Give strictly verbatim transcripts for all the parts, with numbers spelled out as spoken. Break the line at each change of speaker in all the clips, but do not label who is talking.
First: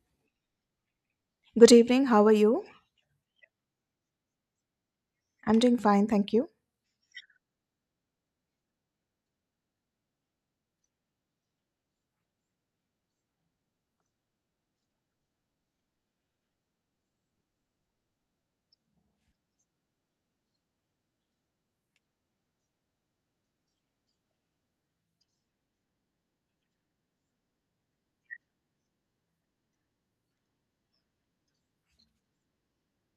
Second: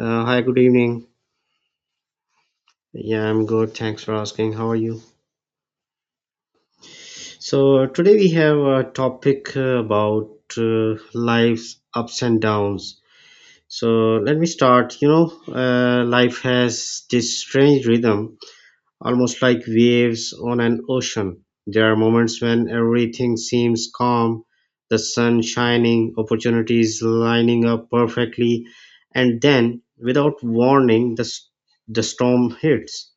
Uh, hi, good evening.
Good evening, how are you?
Yeah, I'm good. Thanks for asking. How are you?
I'm doing fine, thank you.
So, today we have a topic uh, about uh, life's ups and downs. So, let me start. You know, uh, life has this strange rhythm, almost like waves on an ocean. There are moments when everything seems calm, the sun shining, opportunities lining up perfectly, and then, without warning, the, s- the storm hits.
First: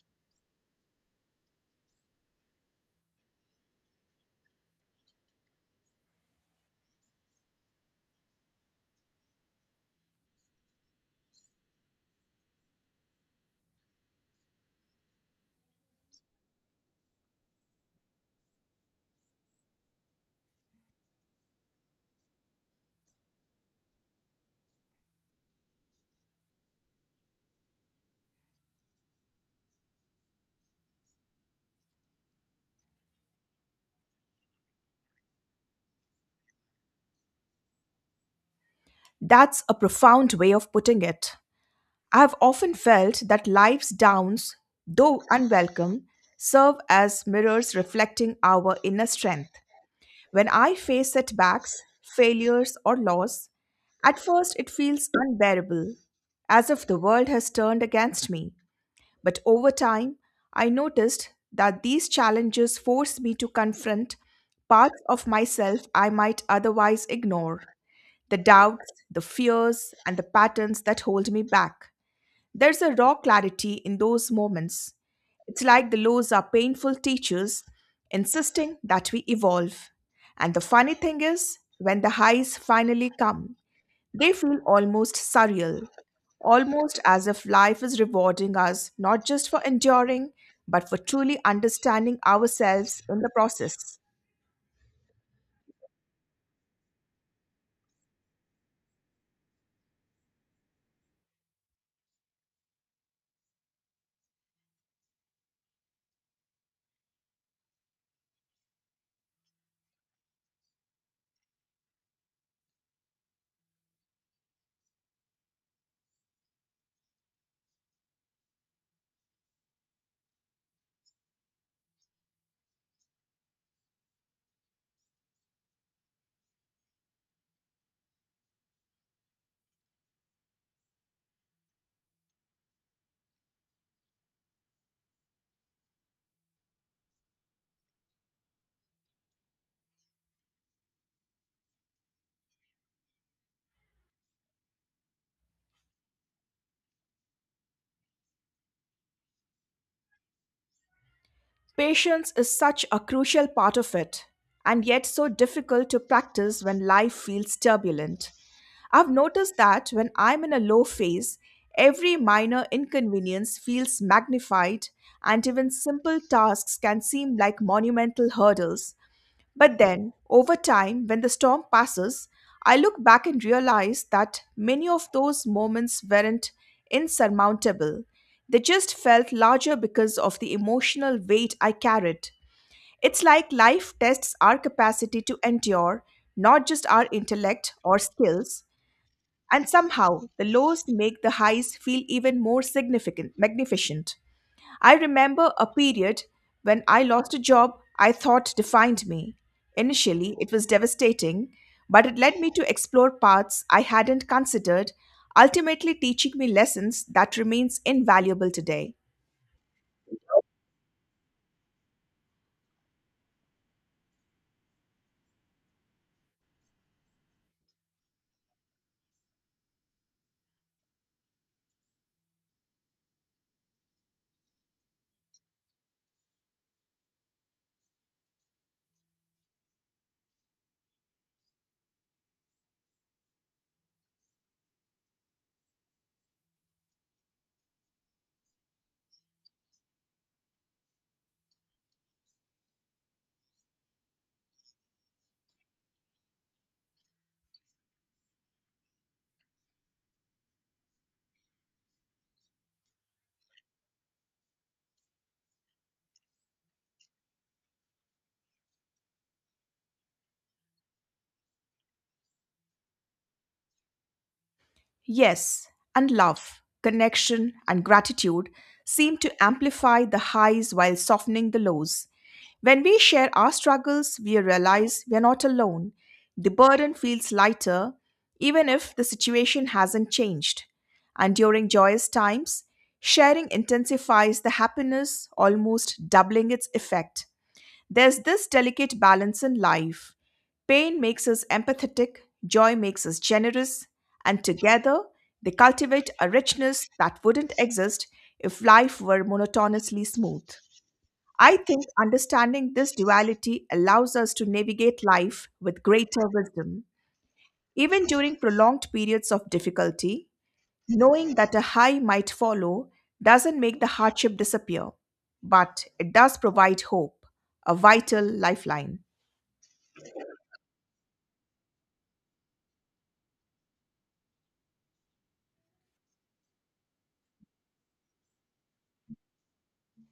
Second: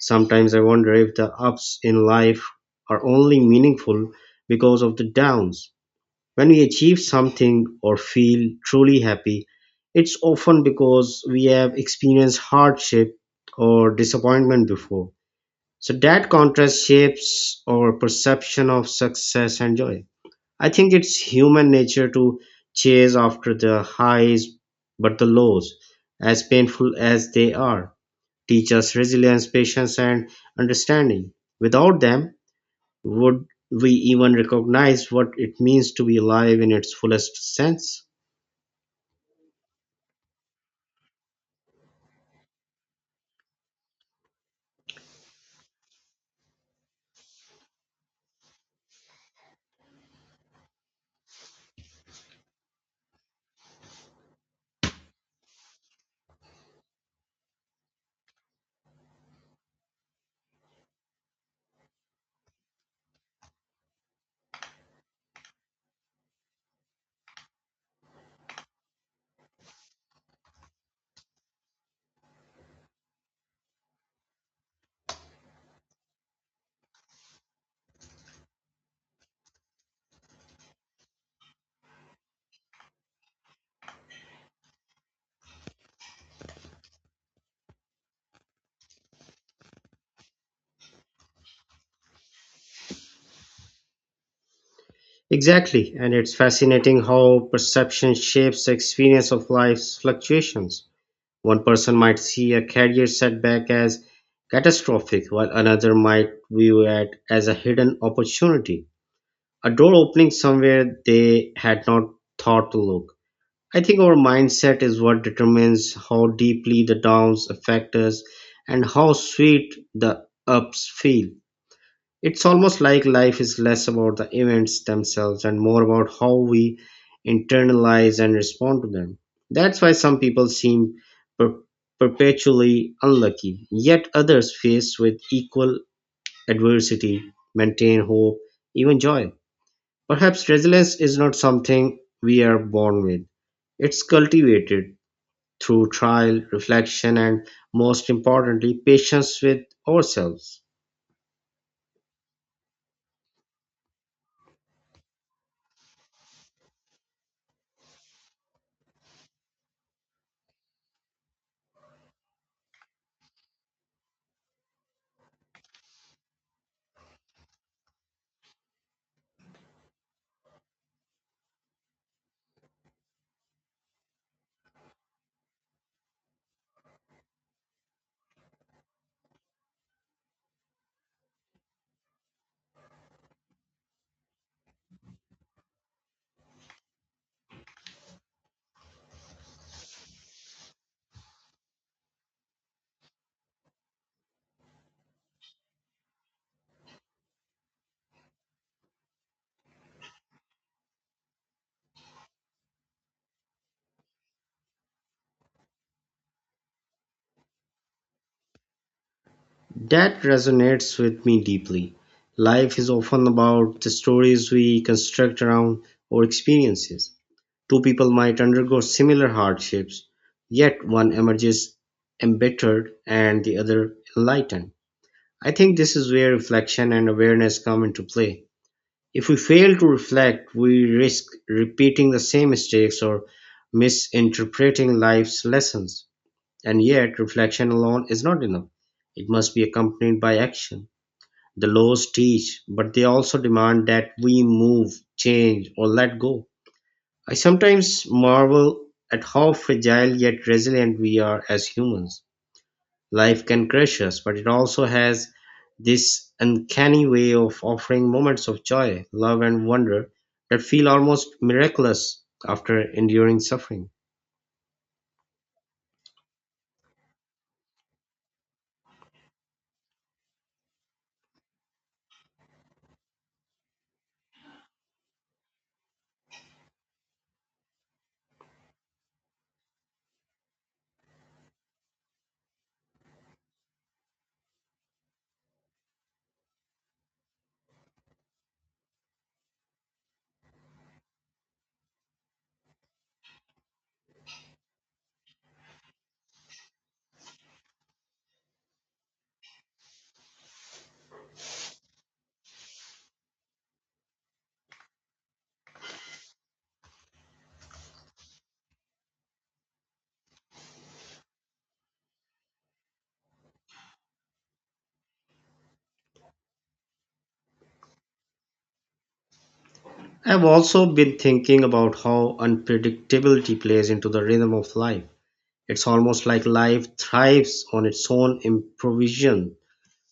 Sometimes I wonder if the ups in life are only meaningful because of the downs. When we achieve something or feel truly happy, it's often because we have experienced hardship or disappointment before. So that contrast shapes our perception of success and joy. I think it's human nature to chase after the highs, but the lows, as painful as they are, teach us resilience, patience, and understanding. Without them, would we even recognize what it means to be alive in its fullest sense?
That's a profound way of putting it. I have often felt that life's downs, though unwelcome, serve as mirrors reflecting our inner strength. When I face setbacks, failures, or loss, at first it feels unbearable, as if the world has turned against me. But over time, I noticed that these challenges force me to confront parts of myself I might otherwise ignore the doubts, the fears, and the patterns that hold me back. There's a raw clarity in those moments. It's like the lows are painful teachers insisting that we evolve. And the funny thing is, when the highs finally come, they feel almost surreal, almost as if life is rewarding us not just for enduring, but for truly understanding ourselves in the process.
Exactly, and it's fascinating how perception shapes the experience of life's fluctuations. One person might see a career setback as catastrophic, while another might view it as a hidden opportunity, a door opening somewhere they had not thought to look. I think our mindset is what determines how deeply the downs affect us and how sweet the ups feel. It's almost like life is less about the events themselves and more about how we internalize and respond to them. That's why some people seem per- perpetually unlucky, yet others faced with equal adversity maintain hope, even joy. Perhaps resilience is not something we are born with, it's cultivated through trial, reflection, and most importantly, patience with ourselves.
Patience is such a crucial part of it, and yet so difficult to practice when life feels turbulent. I've noticed that when I'm in a low phase, every minor inconvenience feels magnified, and even simple tasks can seem like monumental hurdles. But then, over time, when the storm passes, I look back and realize that many of those moments weren't insurmountable. They just felt larger because of the emotional weight I carried. It's like life tests our capacity to endure, not just our intellect or skills, and somehow the lows make the highs feel even more significant, magnificent. I remember a period when I lost a job I thought defined me. Initially, it was devastating, but it led me to explore paths I hadn't considered, ultimately teaching me lessons that remains invaluable today.
That resonates with me deeply. Life is often about the stories we construct around our experiences. Two people might undergo similar hardships, yet one emerges embittered and the other enlightened. I think this is where reflection and awareness come into play. If we fail to reflect, we risk repeating the same mistakes or misinterpreting life's lessons. And yet, reflection alone is not enough. It must be accompanied by action. The laws teach, but they also demand that we move, change, or let go. I sometimes marvel at how fragile yet resilient we are as humans. Life can crush us, but it also has this uncanny way of offering moments of joy, love, and wonder that feel almost miraculous after enduring suffering.
Yes, and love, connection, and gratitude seem to amplify the highs while softening the lows. When we share our struggles, we realize we are not alone. The burden feels lighter, even if the situation hasn't changed. And during joyous times, sharing intensifies the happiness, almost doubling its effect. There's this delicate balance in life. Pain makes us empathetic, joy makes us generous, and together they cultivate a richness that wouldn't exist if life were monotonously smooth. I think understanding this duality allows us to navigate life with greater wisdom. Even during prolonged periods of difficulty, knowing that a high might follow doesn't make the hardship disappear, but it does provide hope, a vital lifeline.
I've also been thinking about how unpredictability plays into the rhythm of life. It's almost like life thrives on its own improvisation.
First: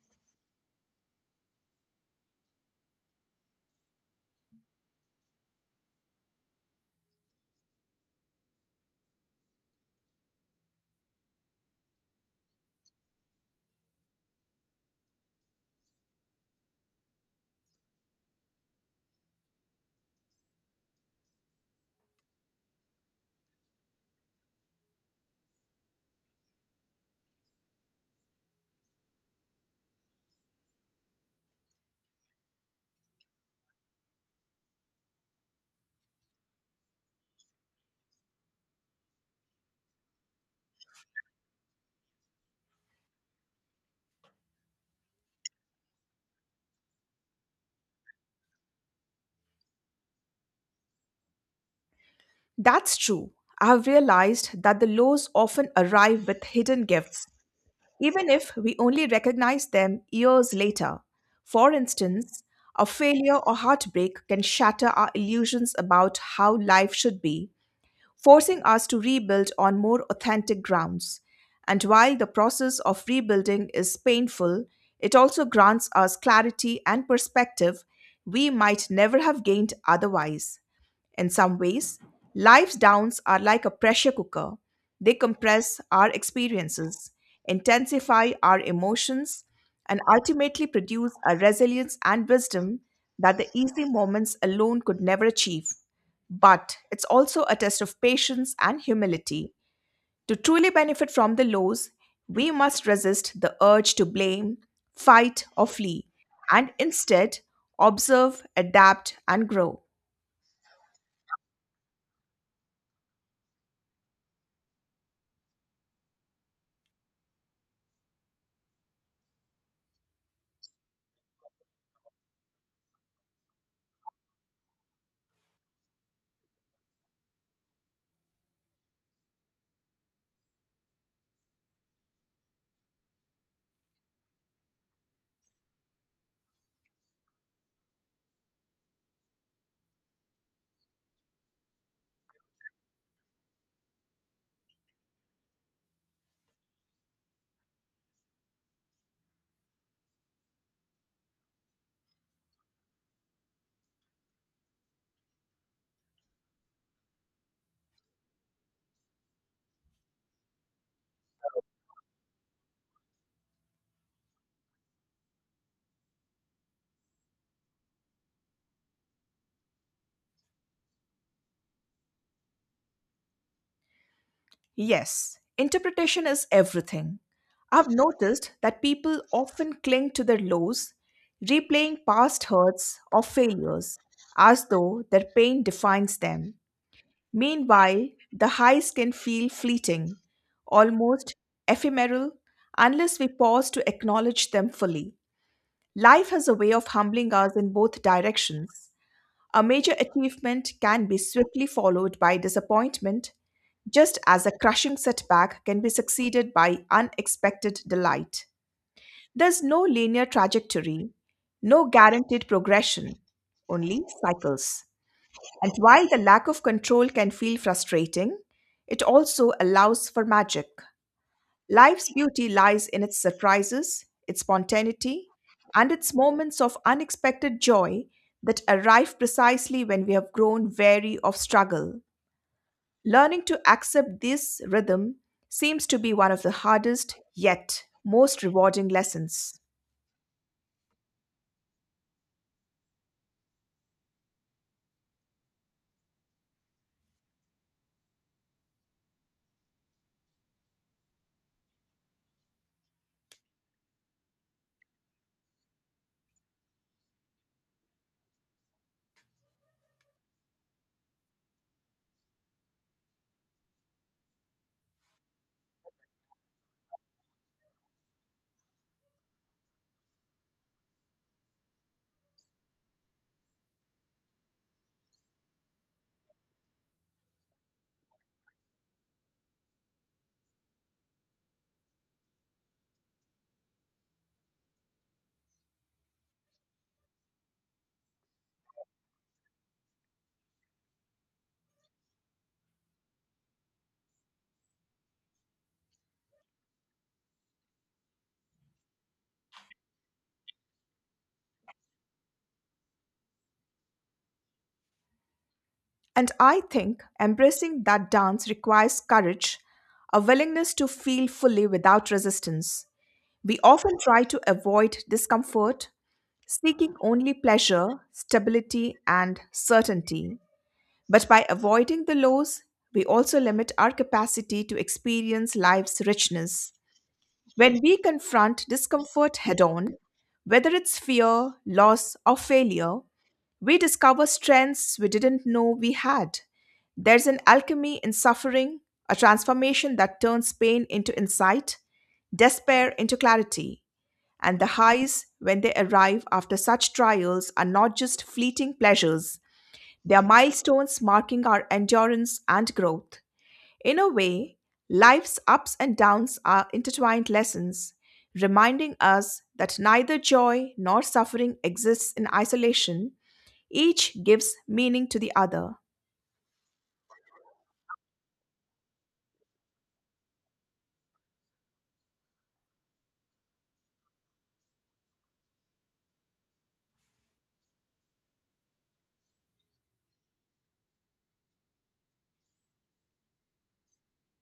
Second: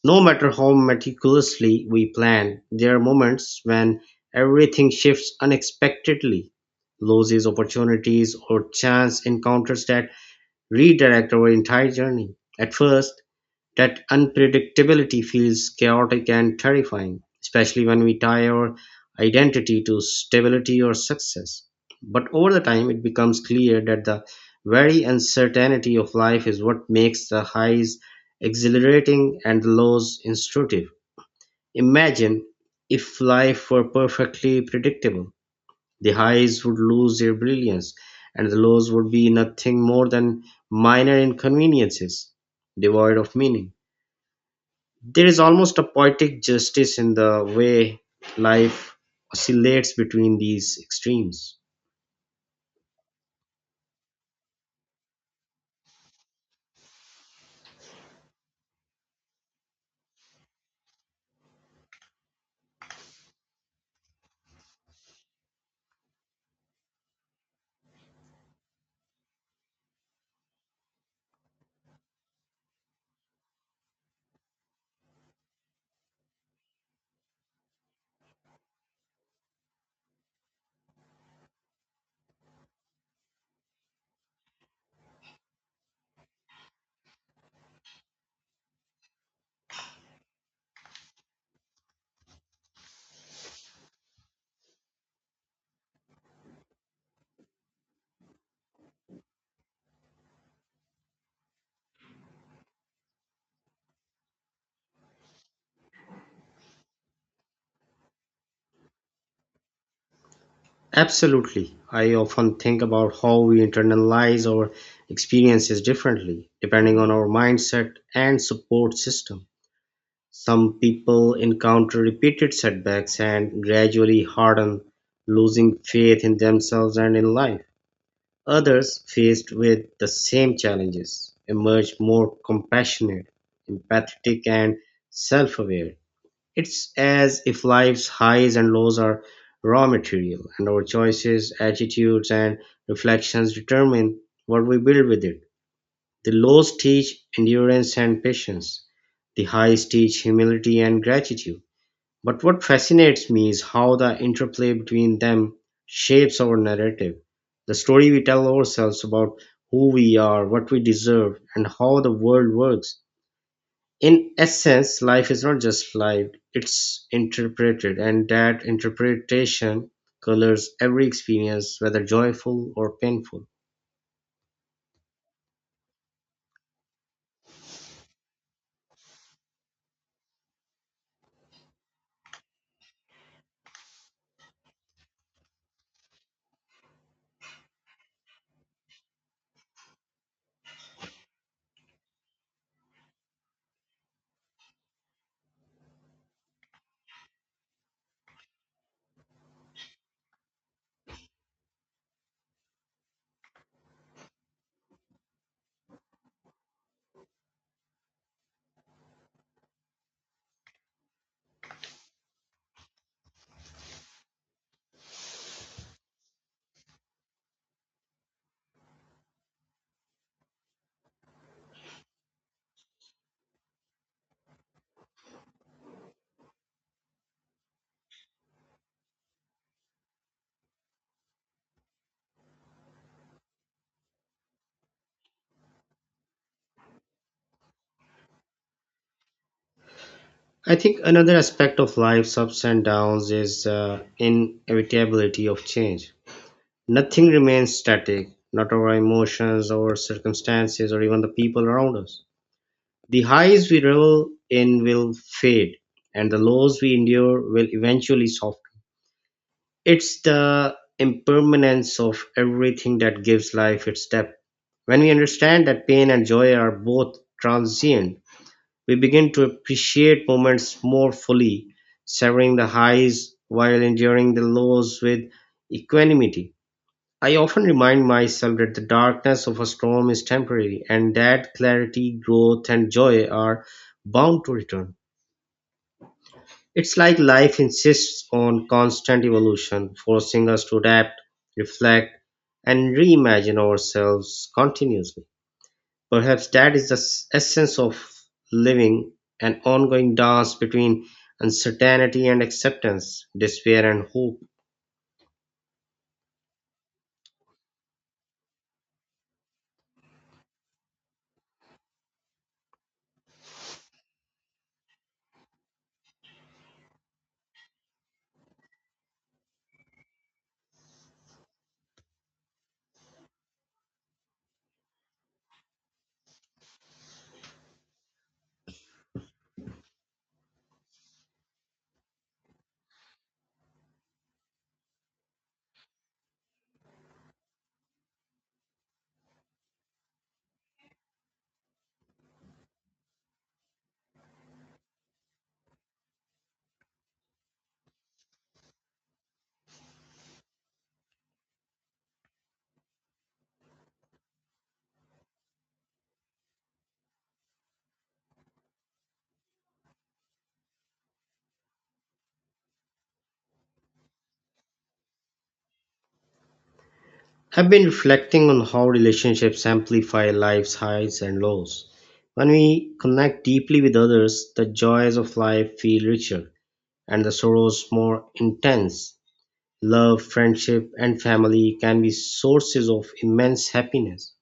No matter how meticulously we plan, there are moments when everything shifts unexpectedly, loses opportunities, or chance encounters that redirect our entire journey. At first, that unpredictability feels chaotic and terrifying, especially when we tie our identity to stability or success. But over the time, it becomes clear that the very uncertainty of life is what makes the highs exhilarating and the lows instructive. Imagine if life were perfectly predictable. The highs would lose their brilliance, and the lows would be nothing more than minor inconveniences, devoid of meaning. There is almost a poetic justice in the way life oscillates between these extremes.
That's true. I've realized that the lows often arrive with hidden gifts, even if we only recognize them years later. For instance, a failure or heartbreak can shatter our illusions about how life should be, forcing us to rebuild on more authentic grounds. And while the process of rebuilding is painful, it also grants us clarity and perspective we might never have gained otherwise. In some ways, life's downs are like a pressure cooker. They compress our experiences, intensify our emotions, and ultimately produce a resilience and wisdom that the easy moments alone could never achieve. But it's also a test of patience and humility. To truly benefit from the lows, we must resist the urge to blame, fight, or flee, and instead observe, adapt, and grow.
Absolutely. I often think about how we internalize our experiences differently, depending on our mindset and support system. Some people encounter repeated setbacks and gradually harden, losing faith in themselves and in life. Others faced with the same challenges emerge more compassionate, empathetic, and self-aware. It's as if life's highs and lows are raw material, and our choices, attitudes, and reflections determine what we build with it. The lows teach endurance and patience. The highs teach humility and gratitude. But what fascinates me is how the interplay between them shapes our narrative, the story we tell ourselves about who we are, what we deserve, and how the world works. In essence, life is not just lived, it's interpreted, and that interpretation colors every experience, whether joyful or painful.
Yes, interpretation is everything. I've noticed that people often cling to their lows, replaying past hurts or failures as though their pain defines them. Meanwhile, the highs can feel fleeting, almost ephemeral, unless we pause to acknowledge them fully. Life has a way of humbling us in both directions. A major achievement can be swiftly followed by disappointment, just as a crushing setback can be succeeded by unexpected delight. There's no linear trajectory, no guaranteed progression, only cycles. And while the lack of control can feel frustrating, it also allows for magic. Life's beauty lies in its surprises, its spontaneity, and its moments of unexpected joy that arrive precisely when we have grown weary of struggle. Learning to accept this rhythm seems to be one of the hardest, yet most rewarding lessons.
I think another aspect of life's ups and downs is the inevitability of change. Nothing remains static, not our emotions, our circumstances, or even the people around us. The highs we revel in will fade, and the lows we endure will eventually soften. It's the impermanence of everything that gives life its depth. When we understand that pain and joy are both transient, we begin to appreciate moments more fully, savoring the highs while enduring the lows with equanimity. I often remind myself that the darkness of a storm is temporary and that clarity, growth, and joy are bound to return. It's like life insists on constant evolution, forcing us to adapt, reflect, and reimagine ourselves continuously. Perhaps that is the s- essence of living, an ongoing dance between uncertainty and acceptance, despair and hope.
And I think embracing that dance requires courage, a willingness to feel fully without resistance, we often try to avoid discomfort, seeking only pleasure, stability, and certainty. But by avoiding the lows, we also limit our capacity to experience life's richness. When we confront discomfort head on, whether it's fear, loss, or failure, we discover strengths we didn't know we had. There's an alchemy in suffering, a transformation that turns pain into insight, despair into clarity. And the highs, when they arrive after such trials, are not just fleeting pleasures, they are milestones marking our endurance and growth. In a way, life's ups and downs are intertwined lessons, reminding us that neither joy nor suffering exists in isolation, each gives meaning to the other.
I've been reflecting on how relationships amplify life's highs and lows. When we connect deeply with others, the joys of life feel richer and the sorrows more intense. Love, friendship, and family can be sources of immense happiness.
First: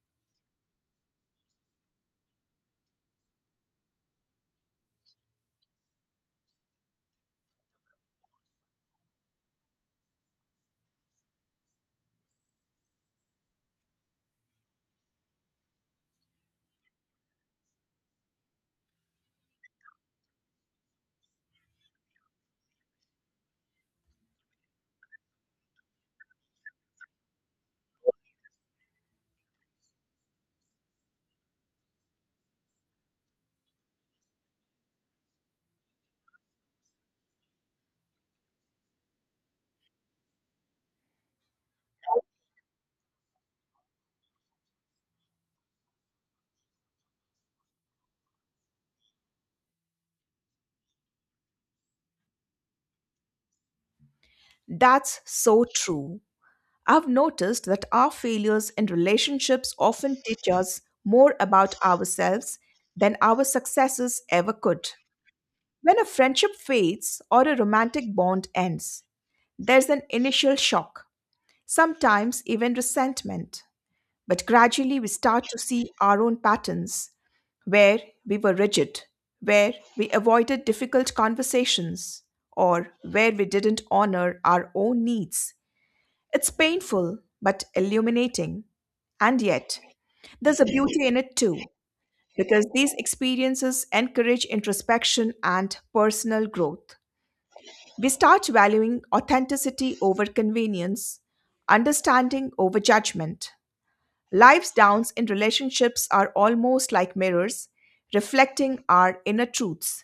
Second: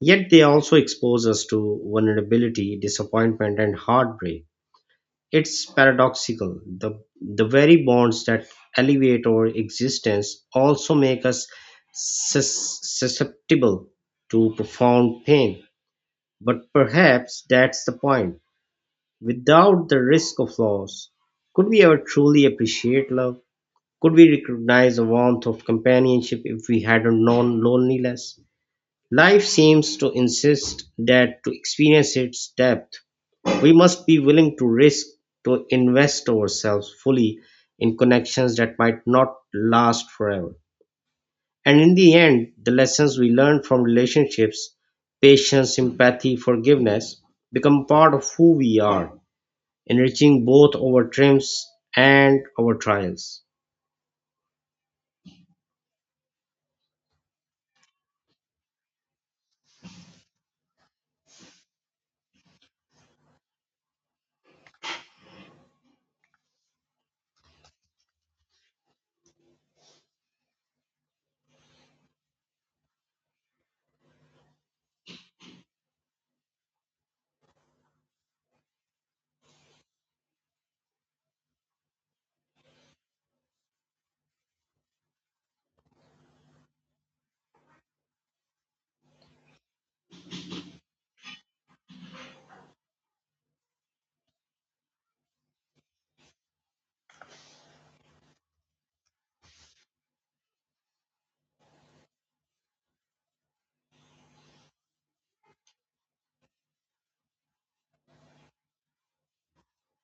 Yet they also expose us to vulnerability, disappointment, and heartbreak. It's paradoxical: the, the very bonds that elevate our existence also make us sus- susceptible to profound pain. But perhaps that's the point. Without the risk of loss, could we ever truly appreciate love? Could we recognize the warmth of companionship if we hadn't known loneliness? Life seems to insist that to experience its depth, we must be willing to risk, to invest ourselves fully in connections that might not last forever. And in the end, the lessons we learn from relationships, patience, empathy, forgiveness, become part of who we are, enriching both our triumphs and our trials.
That's so true. I've noticed that our failures in relationships often teach us more about ourselves than our successes ever could. When a friendship fades or a romantic bond ends, there's an initial shock, sometimes even resentment. But gradually we start to see our own patterns where we were rigid, where we avoided difficult conversations, or where we didn't honor our own needs. It's painful, but illuminating. And yet, there's a beauty in it too, because these experiences encourage introspection and personal growth. We start valuing authenticity over convenience, understanding over judgment. Life's downs in relationships are almost like mirrors, reflecting our inner truths.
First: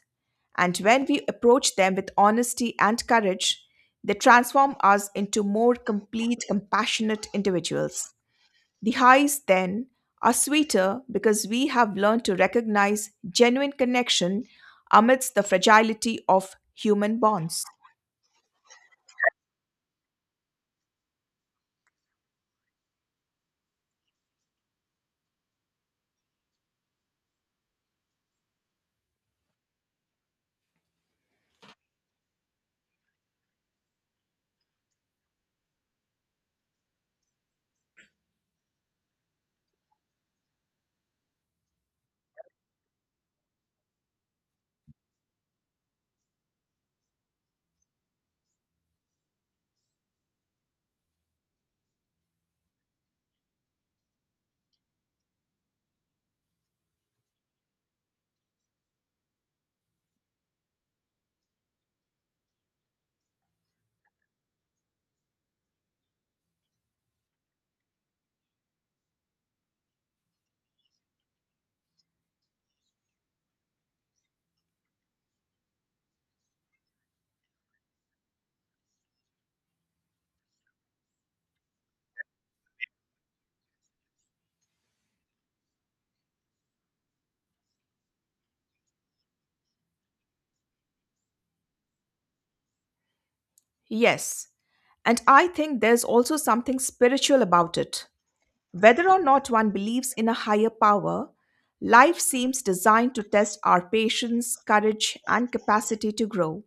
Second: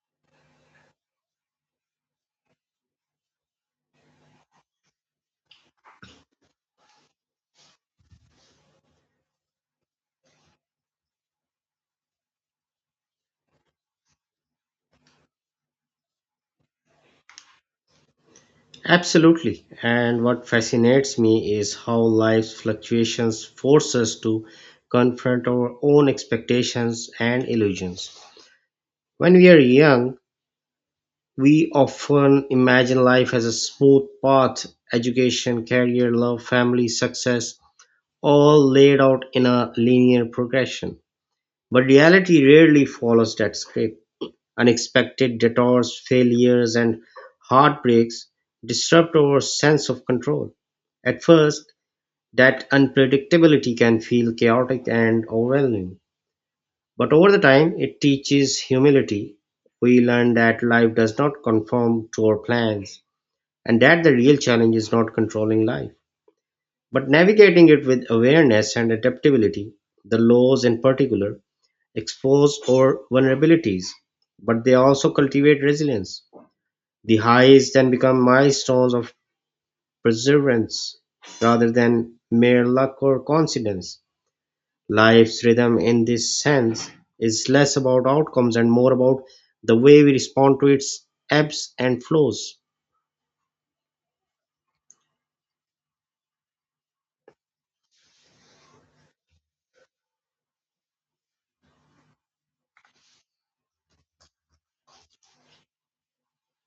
And when we approach them with honesty and courage, they transform us into more complete, compassionate individuals. The highs, then, are sweeter because we have learned to recognize genuine connection amidst the fragility of human bonds.
Absolutely. And what fascinates me is how life's fluctuations force us to confront our own expectations and illusions. When we are young, we often imagine life as a smooth path, education, career, love, family, success, all laid out in a linear progression. But reality rarely follows that script. Unexpected detours, failures, and heartbreaks disrupt our sense of control. At first, that unpredictability can feel chaotic and overwhelming. But over the time, it teaches humility. We learn that life does not conform to our plans and that the real challenge is not controlling life, but navigating it with awareness and adaptability. The laws, in particular, expose our vulnerabilities, but they also cultivate resilience. The highs then become milestones of perseverance rather than mere luck or coincidence. Life's rhythm, in this sense, is less about outcomes and more about the way we respond to its ebbs and flows.
Yes, and I think there's also something spiritual about it. Whether or not one believes in a higher power, life seems designed to test our patience, courage, and capacity to grow.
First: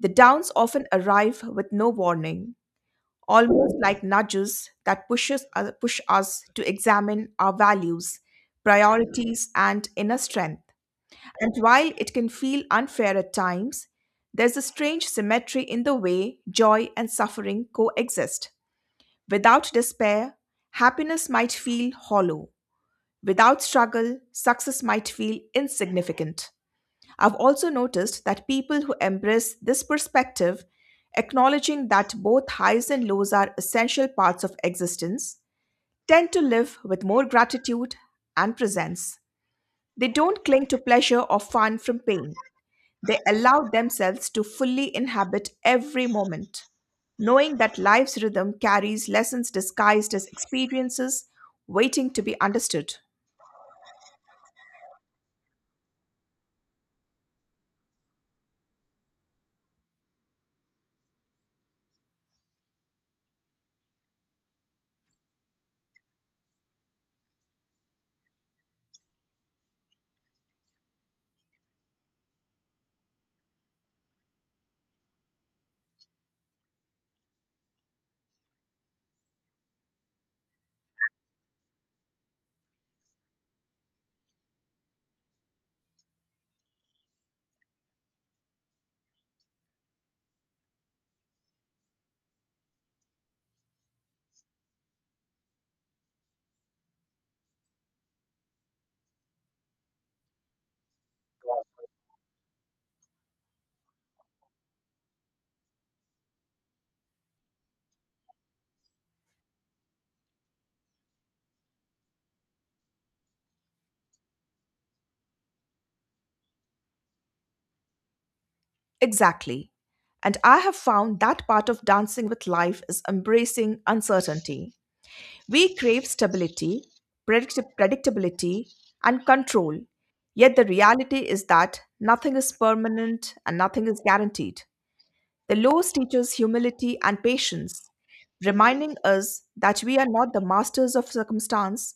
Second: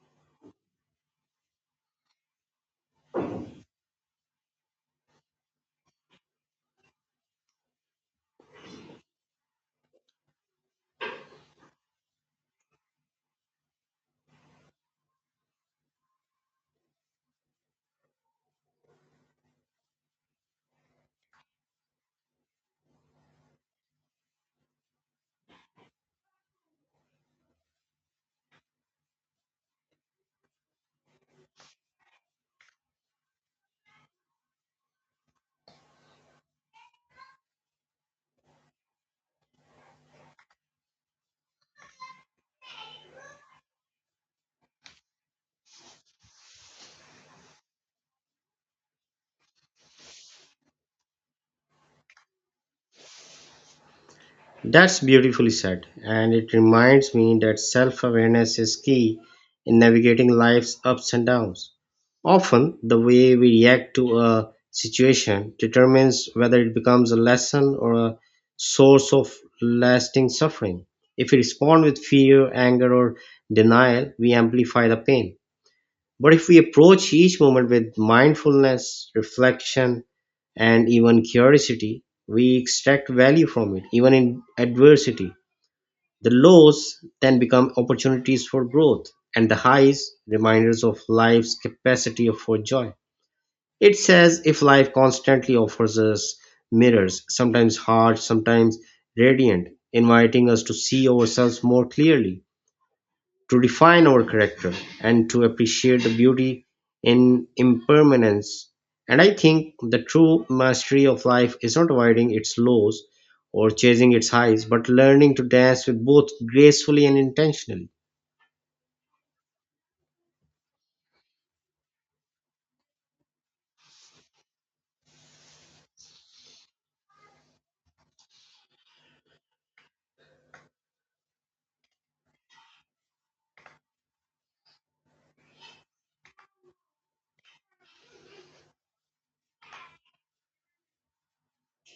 The downs often arrive with no warning, almost like nudges that pushes uh, push us to examine our values, priorities, and inner strength. And while it can feel unfair at times, there's a strange symmetry in the way joy and suffering coexist. Without despair, happiness might feel hollow. Without struggle, success might feel insignificant. I've also noticed that people who embrace this perspective, acknowledging that both highs and lows are essential parts of existence, tend to live with more gratitude and presence. They don't cling to pleasure or fun from pain. They allow themselves to fully inhabit every moment, knowing that life's rhythm carries lessons disguised as experiences waiting to be understood.
That's beautifully said, and it reminds me that self awareness is key in navigating life's ups and downs. Often, the way we react to a situation determines whether it becomes a lesson or a source of lasting suffering. If we respond with fear, anger, or denial, we amplify the pain. But if we approach each moment with mindfulness, reflection, and even curiosity, we extract value from it, even in adversity. The lows then become opportunities for growth, and the highs reminders of life's capacity for joy. It's as if life constantly offers us mirrors, sometimes hard, sometimes radiant, inviting us to see ourselves more clearly, to refine our character, and to appreciate the beauty in impermanence. And I think the true mastery of life is not avoiding its lows or chasing its highs, but learning to dance with both gracefully and intentionally.
Exactly. And I have found that part of dancing with life is embracing uncertainty. We crave stability, predict- predictability, and control. Yet the reality is that nothing is permanent and nothing is guaranteed. The laws teach us humility and patience, reminding us that we are not the masters of circumstance,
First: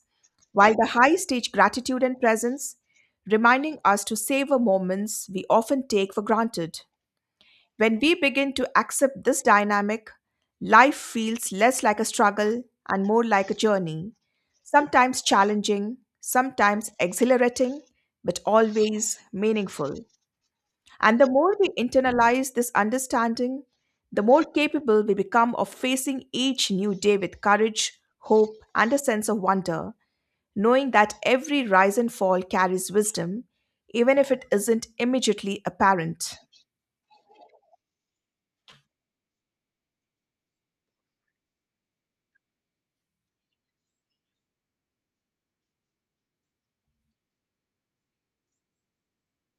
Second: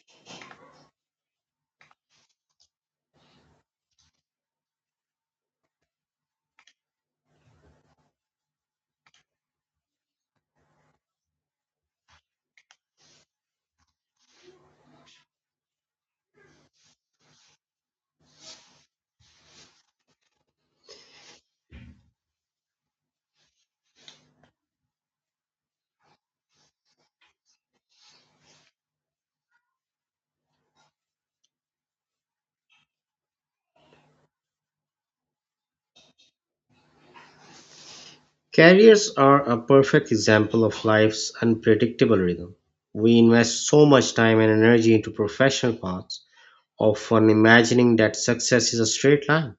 while the highs teach gratitude and presence, reminding us to savor moments we often take for granted. When we begin to accept this dynamic, life feels less like a struggle and more like a journey, sometimes challenging, sometimes exhilarating, but always meaningful. And the more we internalize this understanding, the more capable we become of facing each new day with courage, hope, and a sense of wonder knowing that every rise and fall carries wisdom, even if it isn't immediately apparent.
Careers are a perfect example of life's unpredictable rhythm. We invest so much time and energy into professional paths, often imagining that success is a straight line.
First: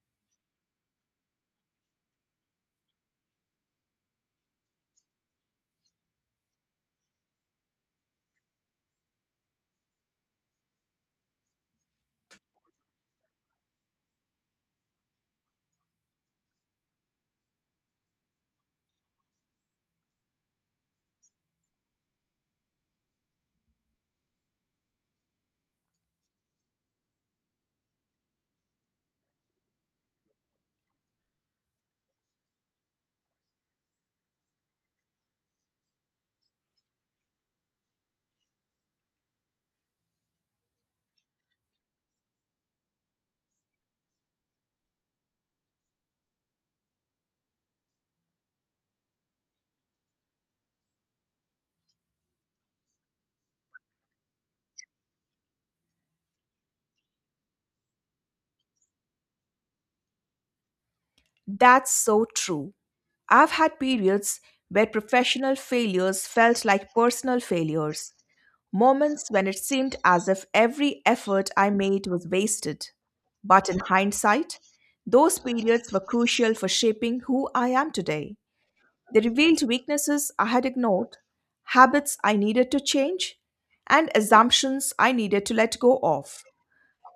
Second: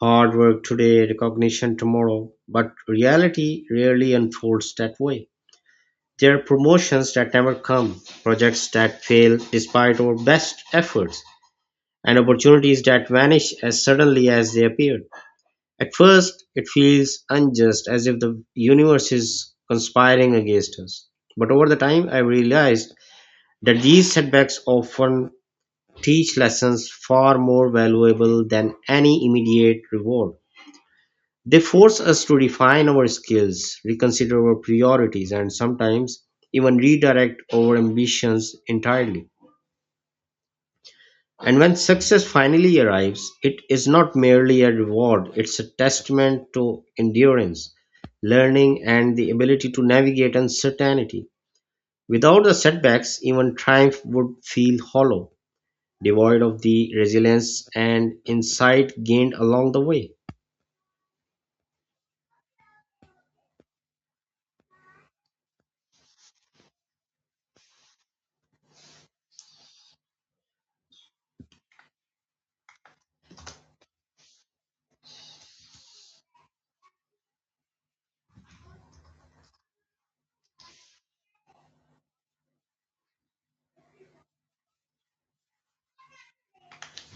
Hard work today, recognition tomorrow, but reality rarely unfolds that way. There are promotions that never come, projects that fail despite our best efforts, and opportunities that vanish as suddenly as they appeared. At first, it feels unjust, as if the universe is conspiring against us. But over the time, I realized that these setbacks often teach lessons far more valuable than any immediate reward. They force us to refine our skills, reconsider our priorities, and sometimes even redirect our ambitions entirely. And when success finally arrives, it is not merely a reward, it's a testament to endurance, learning, and the ability to navigate uncertainty. Without the setbacks, even triumph would feel hollow, devoid of the resilience and insight gained along the way.
That's so true. I've had periods where professional failures felt like personal failures, moments when it seemed as if every effort I made was wasted. But in hindsight, those periods were crucial for shaping who I am today. They revealed weaknesses I had ignored, habits I needed to change, and assumptions I needed to let go of.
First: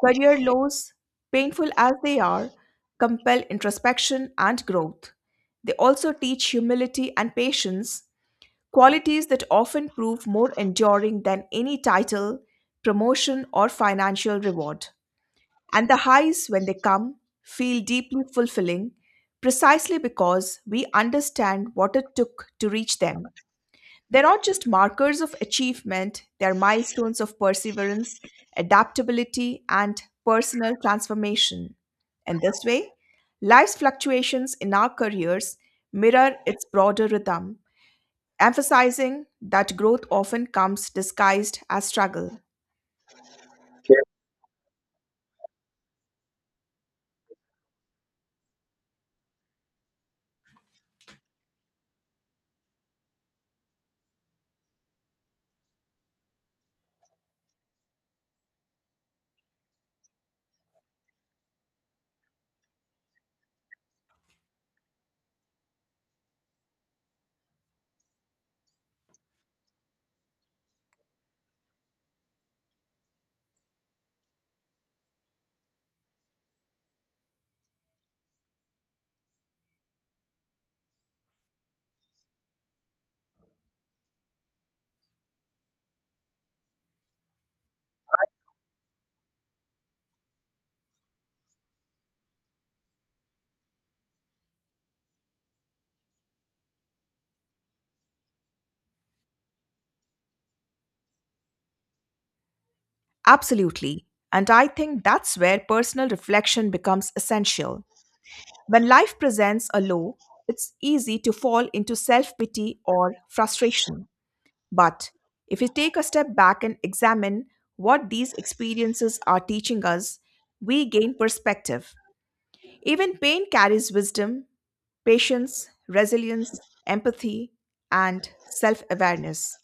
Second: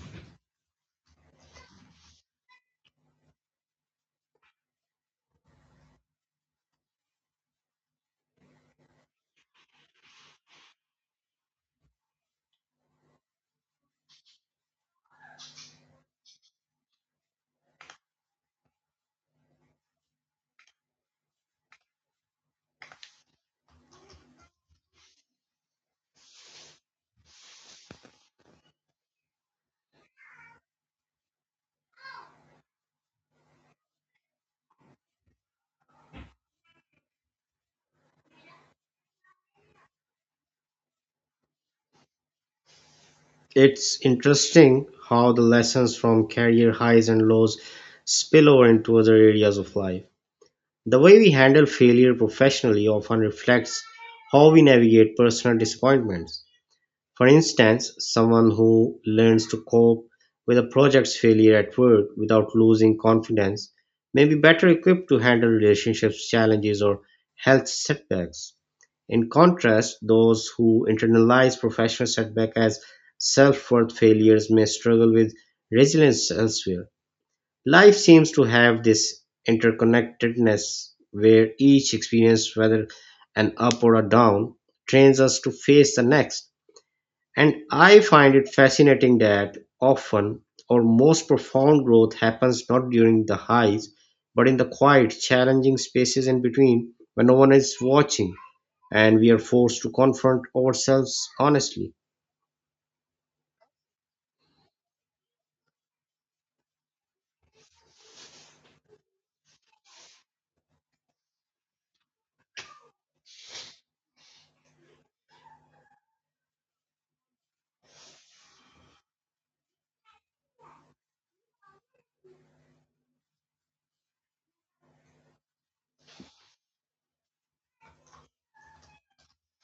Career lows, painful as they are, compel introspection and growth. They also teach humility and patience, qualities that often prove more enduring than any title, promotion, or financial reward. And the highs, when they come, feel deeply fulfilling precisely because we understand what it took to reach them. They're not just markers of achievement, they're milestones of perseverance, adaptability, and personal transformation. In this way, life's fluctuations in our careers mirror its broader rhythm, emphasizing that growth often comes disguised as struggle.
It's interesting how the lessons from career highs and lows spill over into other areas of life. The way we handle failure professionally often reflects how we navigate personal disappointments. For instance, someone who learns to cope with a project's failure at work without losing confidence may be better equipped to handle relationships challenges or health setbacks. In contrast, those who internalize professional setback as self-worth failures may struggle with resilience elsewhere. Life seems to have this interconnectedness where each experience, whether an up or a down, trains us to face the next, and I find it fascinating that often our most profound growth happens not during the highs, but in the quiet, challenging spaces in between, when no one is watching and we are forced to confront ourselves honestly.
Absolutely. And I think that's where personal reflection becomes essential. When life presents a low, it's easy to fall into self pity or frustration. But if you take a step back and examine what these experiences are teaching us, we gain perspective. Even pain carries wisdom, patience, resilience, empathy, and self awareness.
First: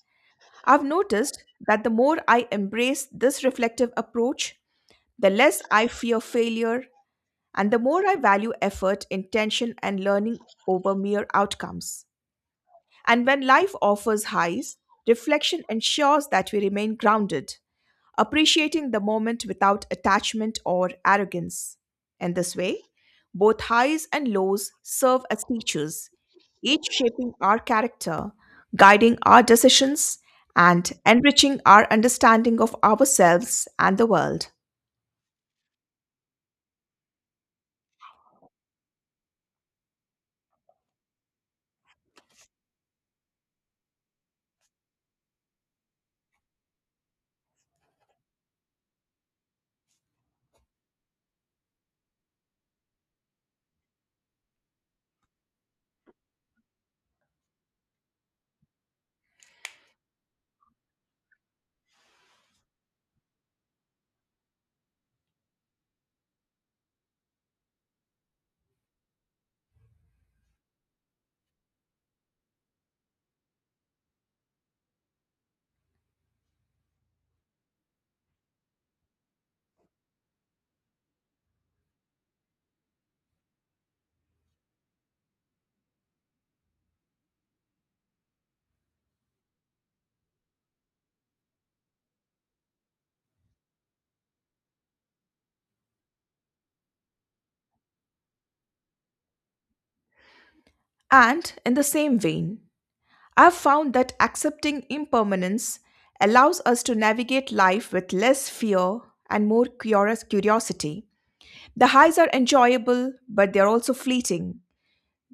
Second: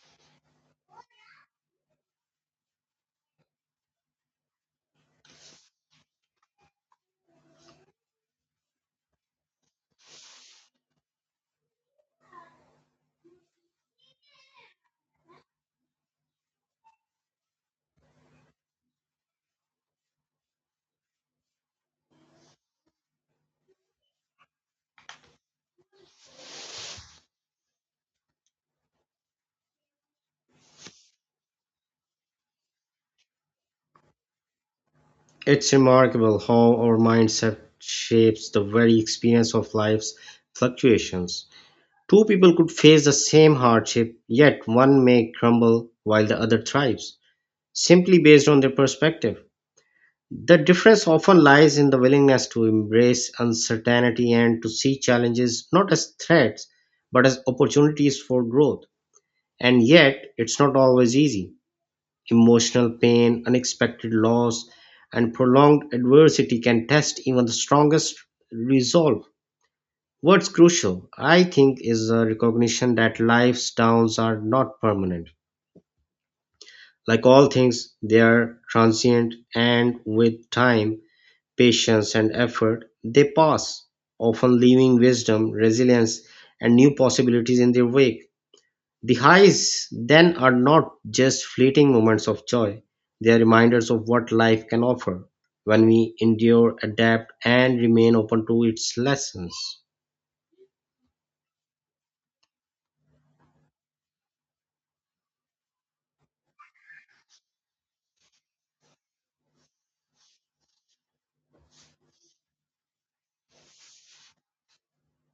I've noticed that the more I embrace this reflective approach, the less I fear failure and the more I value effort, intention, and learning over mere outcomes. And when life offers highs, reflection ensures that we remain grounded, appreciating the moment without attachment or arrogance. In this way, both highs and lows serve as teachers, each shaping our character, guiding our decisions, and enriching our understanding of ourselves and the world.
It's remarkable how our mindset shapes the very experience of life's fluctuations. Two people could face the same hardship, yet one may crumble while the other thrives, simply based on their perspective. The difference often lies in the willingness to embrace uncertainty and to see challenges not as threats but as opportunities for growth. And yet, it's not always easy. Emotional pain, unexpected loss, and prolonged adversity can test even the strongest resolve. What's crucial, I think, is a recognition that life's downs are not permanent. Like all things, they are transient, and with time, patience and effort, they pass, often leaving wisdom, resilience, and new possibilities in their wake. The highs then are not just fleeting moments of joy, they are reminders of what life can offer when we endure, adapt, and remain open to its lessons.
And in the same vein, I've found that accepting impermanence allows us to navigate life with less fear and more curious curiosity. The highs are enjoyable, but they are also fleeting.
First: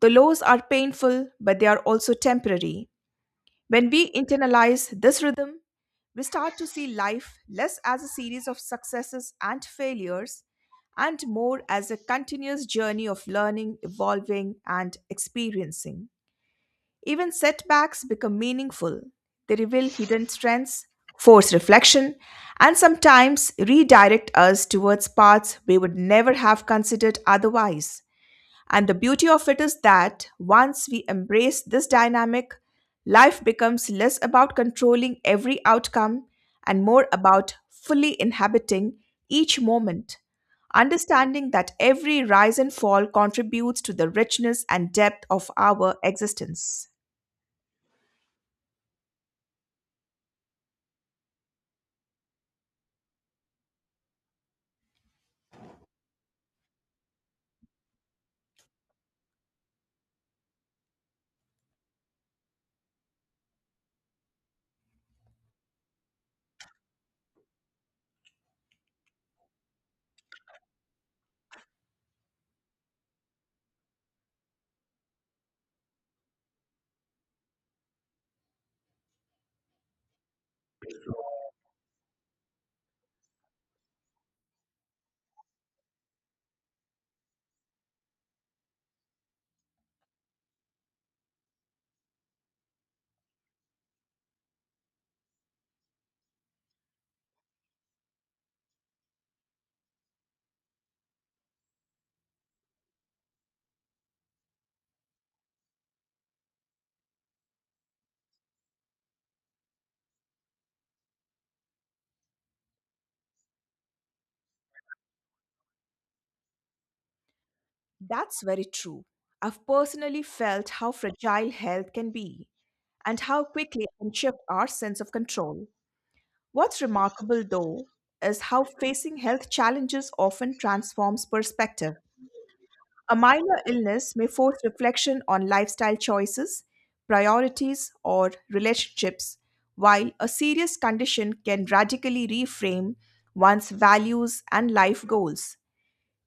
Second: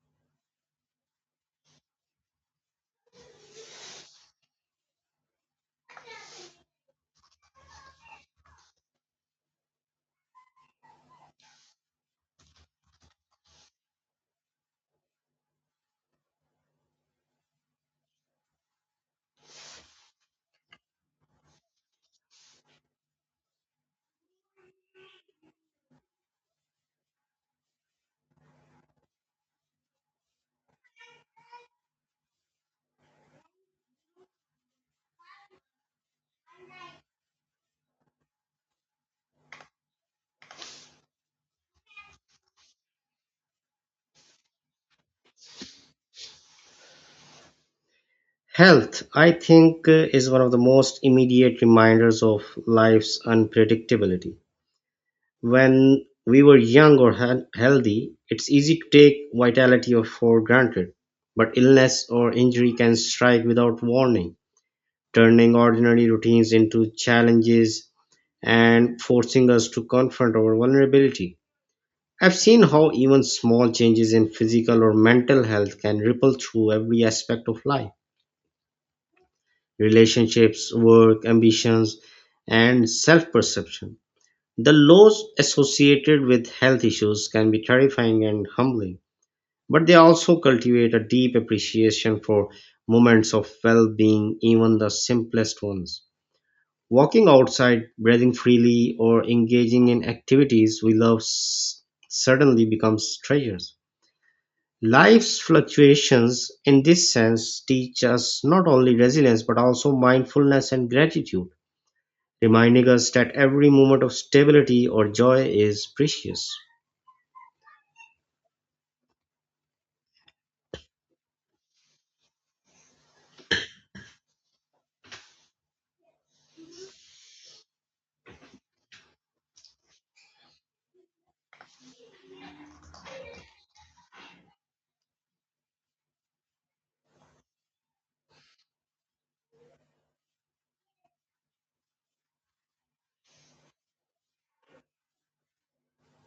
The lows are painful, but they are also temporary. When we internalize this rhythm, we start to see life less as a series of successes and failures and more as a continuous journey of learning, evolving, and experiencing. Even setbacks become meaningful. They reveal hidden strengths, force reflection, and sometimes redirect us towards paths we would never have considered otherwise. And the beauty of it is that once we embrace this dynamic, life becomes less about controlling every outcome and more about fully inhabiting each moment, understanding that every rise and fall contributes to the richness and depth of our existence.
Health, I think, uh, is one of the most immediate reminders of life's unpredictability. When we were young or hea- healthy, it's easy to take vitality or for granted. But illness or injury can strike without warning, turning ordinary routines into challenges and forcing us to confront our vulnerability. I've seen how even small changes in physical or mental health can ripple through every aspect of life: relationships, work, ambitions, and self perception. The lows associated with health issues can be terrifying and humbling, but they also cultivate a deep appreciation for moments of well being, even the simplest ones. Walking outside, breathing freely, or engaging in activities we love s- suddenly becomes treasures. Life's fluctuations, in this sense, teach us not only resilience but also mindfulness and gratitude, reminding us that every moment of stability or joy is precious.
That's very true. I've personally felt how fragile health can be and how quickly it can shift our sense of control. What's remarkable, though, is how facing health challenges often transforms perspective. A minor illness may force reflection on lifestyle choices, priorities, or relationships, while a serious condition can radically reframe one's values and life goals.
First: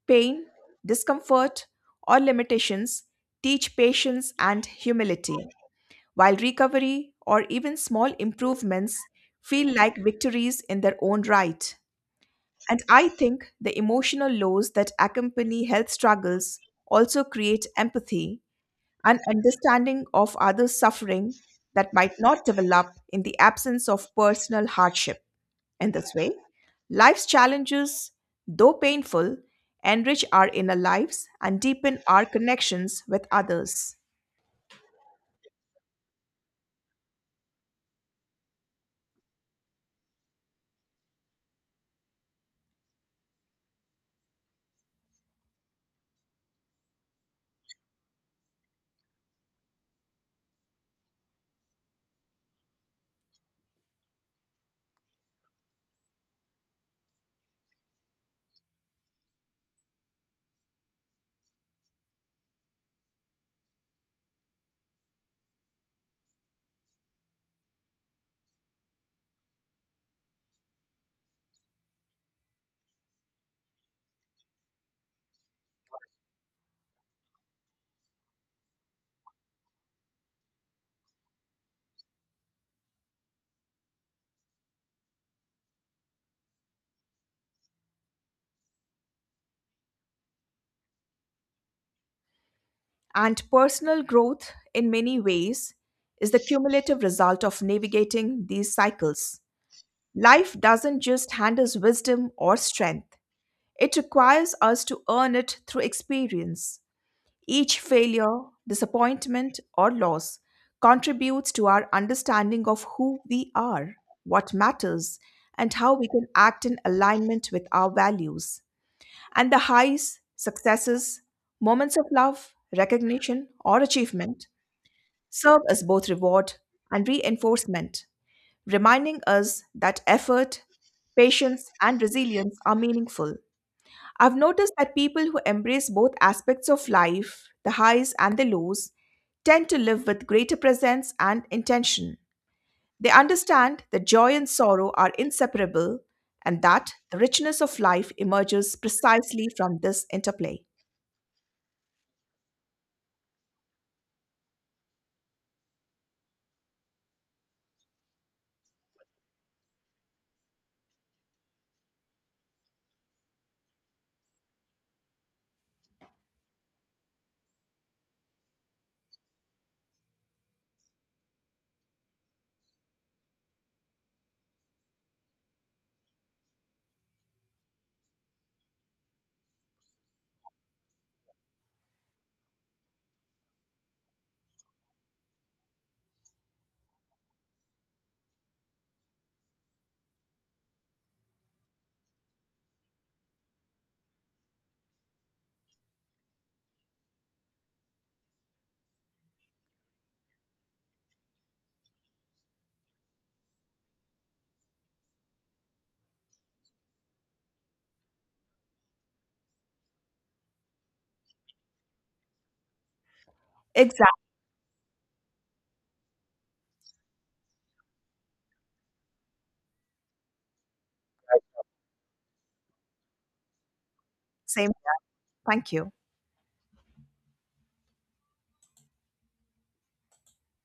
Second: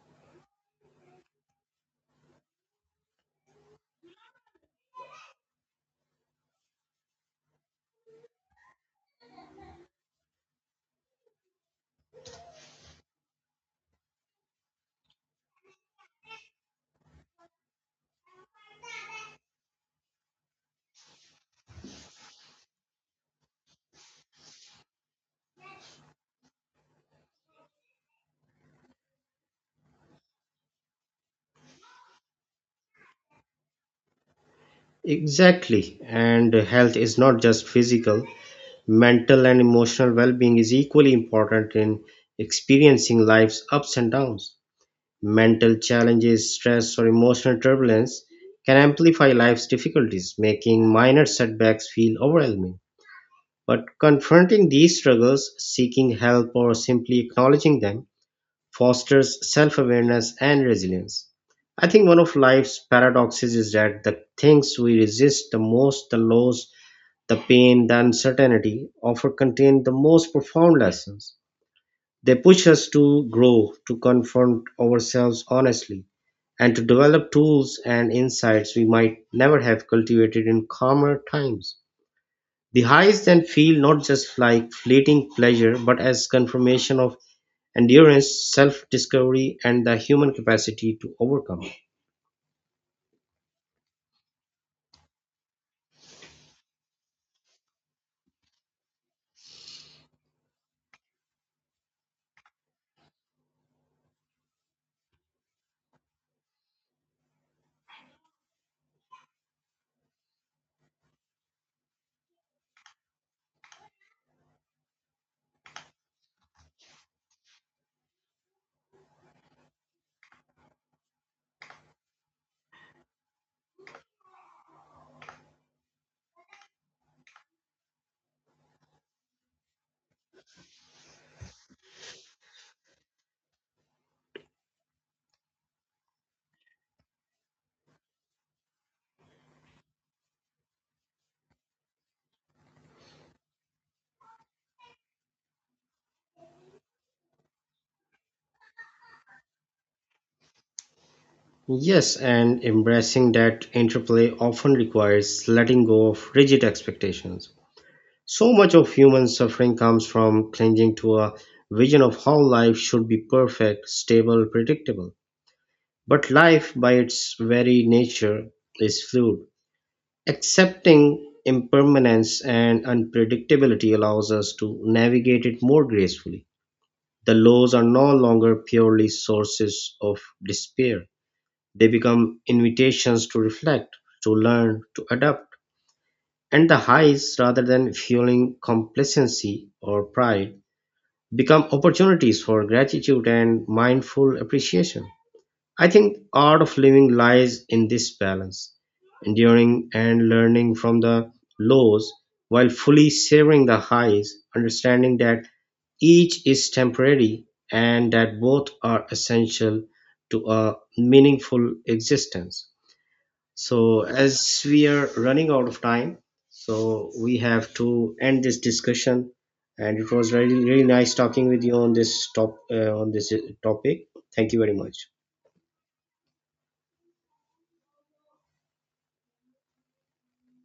Pain, discomfort, or limitations teach patience and humility, while recovery or even small improvements feel like victories in their own right. And I think the emotional lows that accompany health struggles also create empathy and understanding of others' suffering that might not develop in the absence of personal hardship. In this way, life's challenges, though painful, enrich our inner lives and deepen our connections with others.
Exactly. And health is not just physical, mental and emotional well being is equally important in experiencing life's ups and downs. Mental challenges, stress, or emotional turbulence can amplify life's difficulties, making minor setbacks feel overwhelming. But confronting these struggles, seeking help, or simply acknowledging them fosters self-awareness and resilience. I think one of life's paradoxes is that the things we resist the most, the loss, the pain, the uncertainty, often contain the most profound lessons. They push us to grow, to confront ourselves honestly, and to develop tools and insights we might never have cultivated in calmer times. The highs then feel not just like fleeting pleasure, but as confirmation of endurance, self discovery, and the human capacity to overcome.
And personal growth, in many ways, is the cumulative result of navigating these cycles. Life doesn't just hand us wisdom or strength, it requires us to earn it through experience. Each failure, disappointment, or loss contributes to our understanding of who we are, what matters, and how we can act in alignment with our values. And the highs, successes, moments of love, recognition, or achievement serve as both reward and reinforcement, reminding us that effort, patience, and resilience are meaningful. I've noticed that people who embrace both aspects of life, the highs and the lows, tend to live with greater presence and intention. They understand that joy and sorrow are inseparable and that the richness of life emerges precisely from this interplay.
Yes, and embracing that interplay often requires letting go of rigid expectations. So much of human suffering comes from clinging to a vision of how life should be: perfect, stable, predictable. But life, by its very nature, is fluid. Accepting impermanence and unpredictability allows us to navigate it more gracefully. The laws are no longer purely sources of despair. They become invitations to reflect, to learn, to adapt. And the highs, rather than fueling complacency or pride, become opportunities for gratitude and mindful appreciation. I think art of living lies in this balance, enduring and learning from the lows while fully savoring the highs, understanding that each is temporary and that both are essential to a meaningful existence. So,
Exact
as we are running out of time, so we have to end this discussion. And it was really, really nice talking with you on this top uh, on this uh, topic. Thank you
Same.
very much.
Thank you.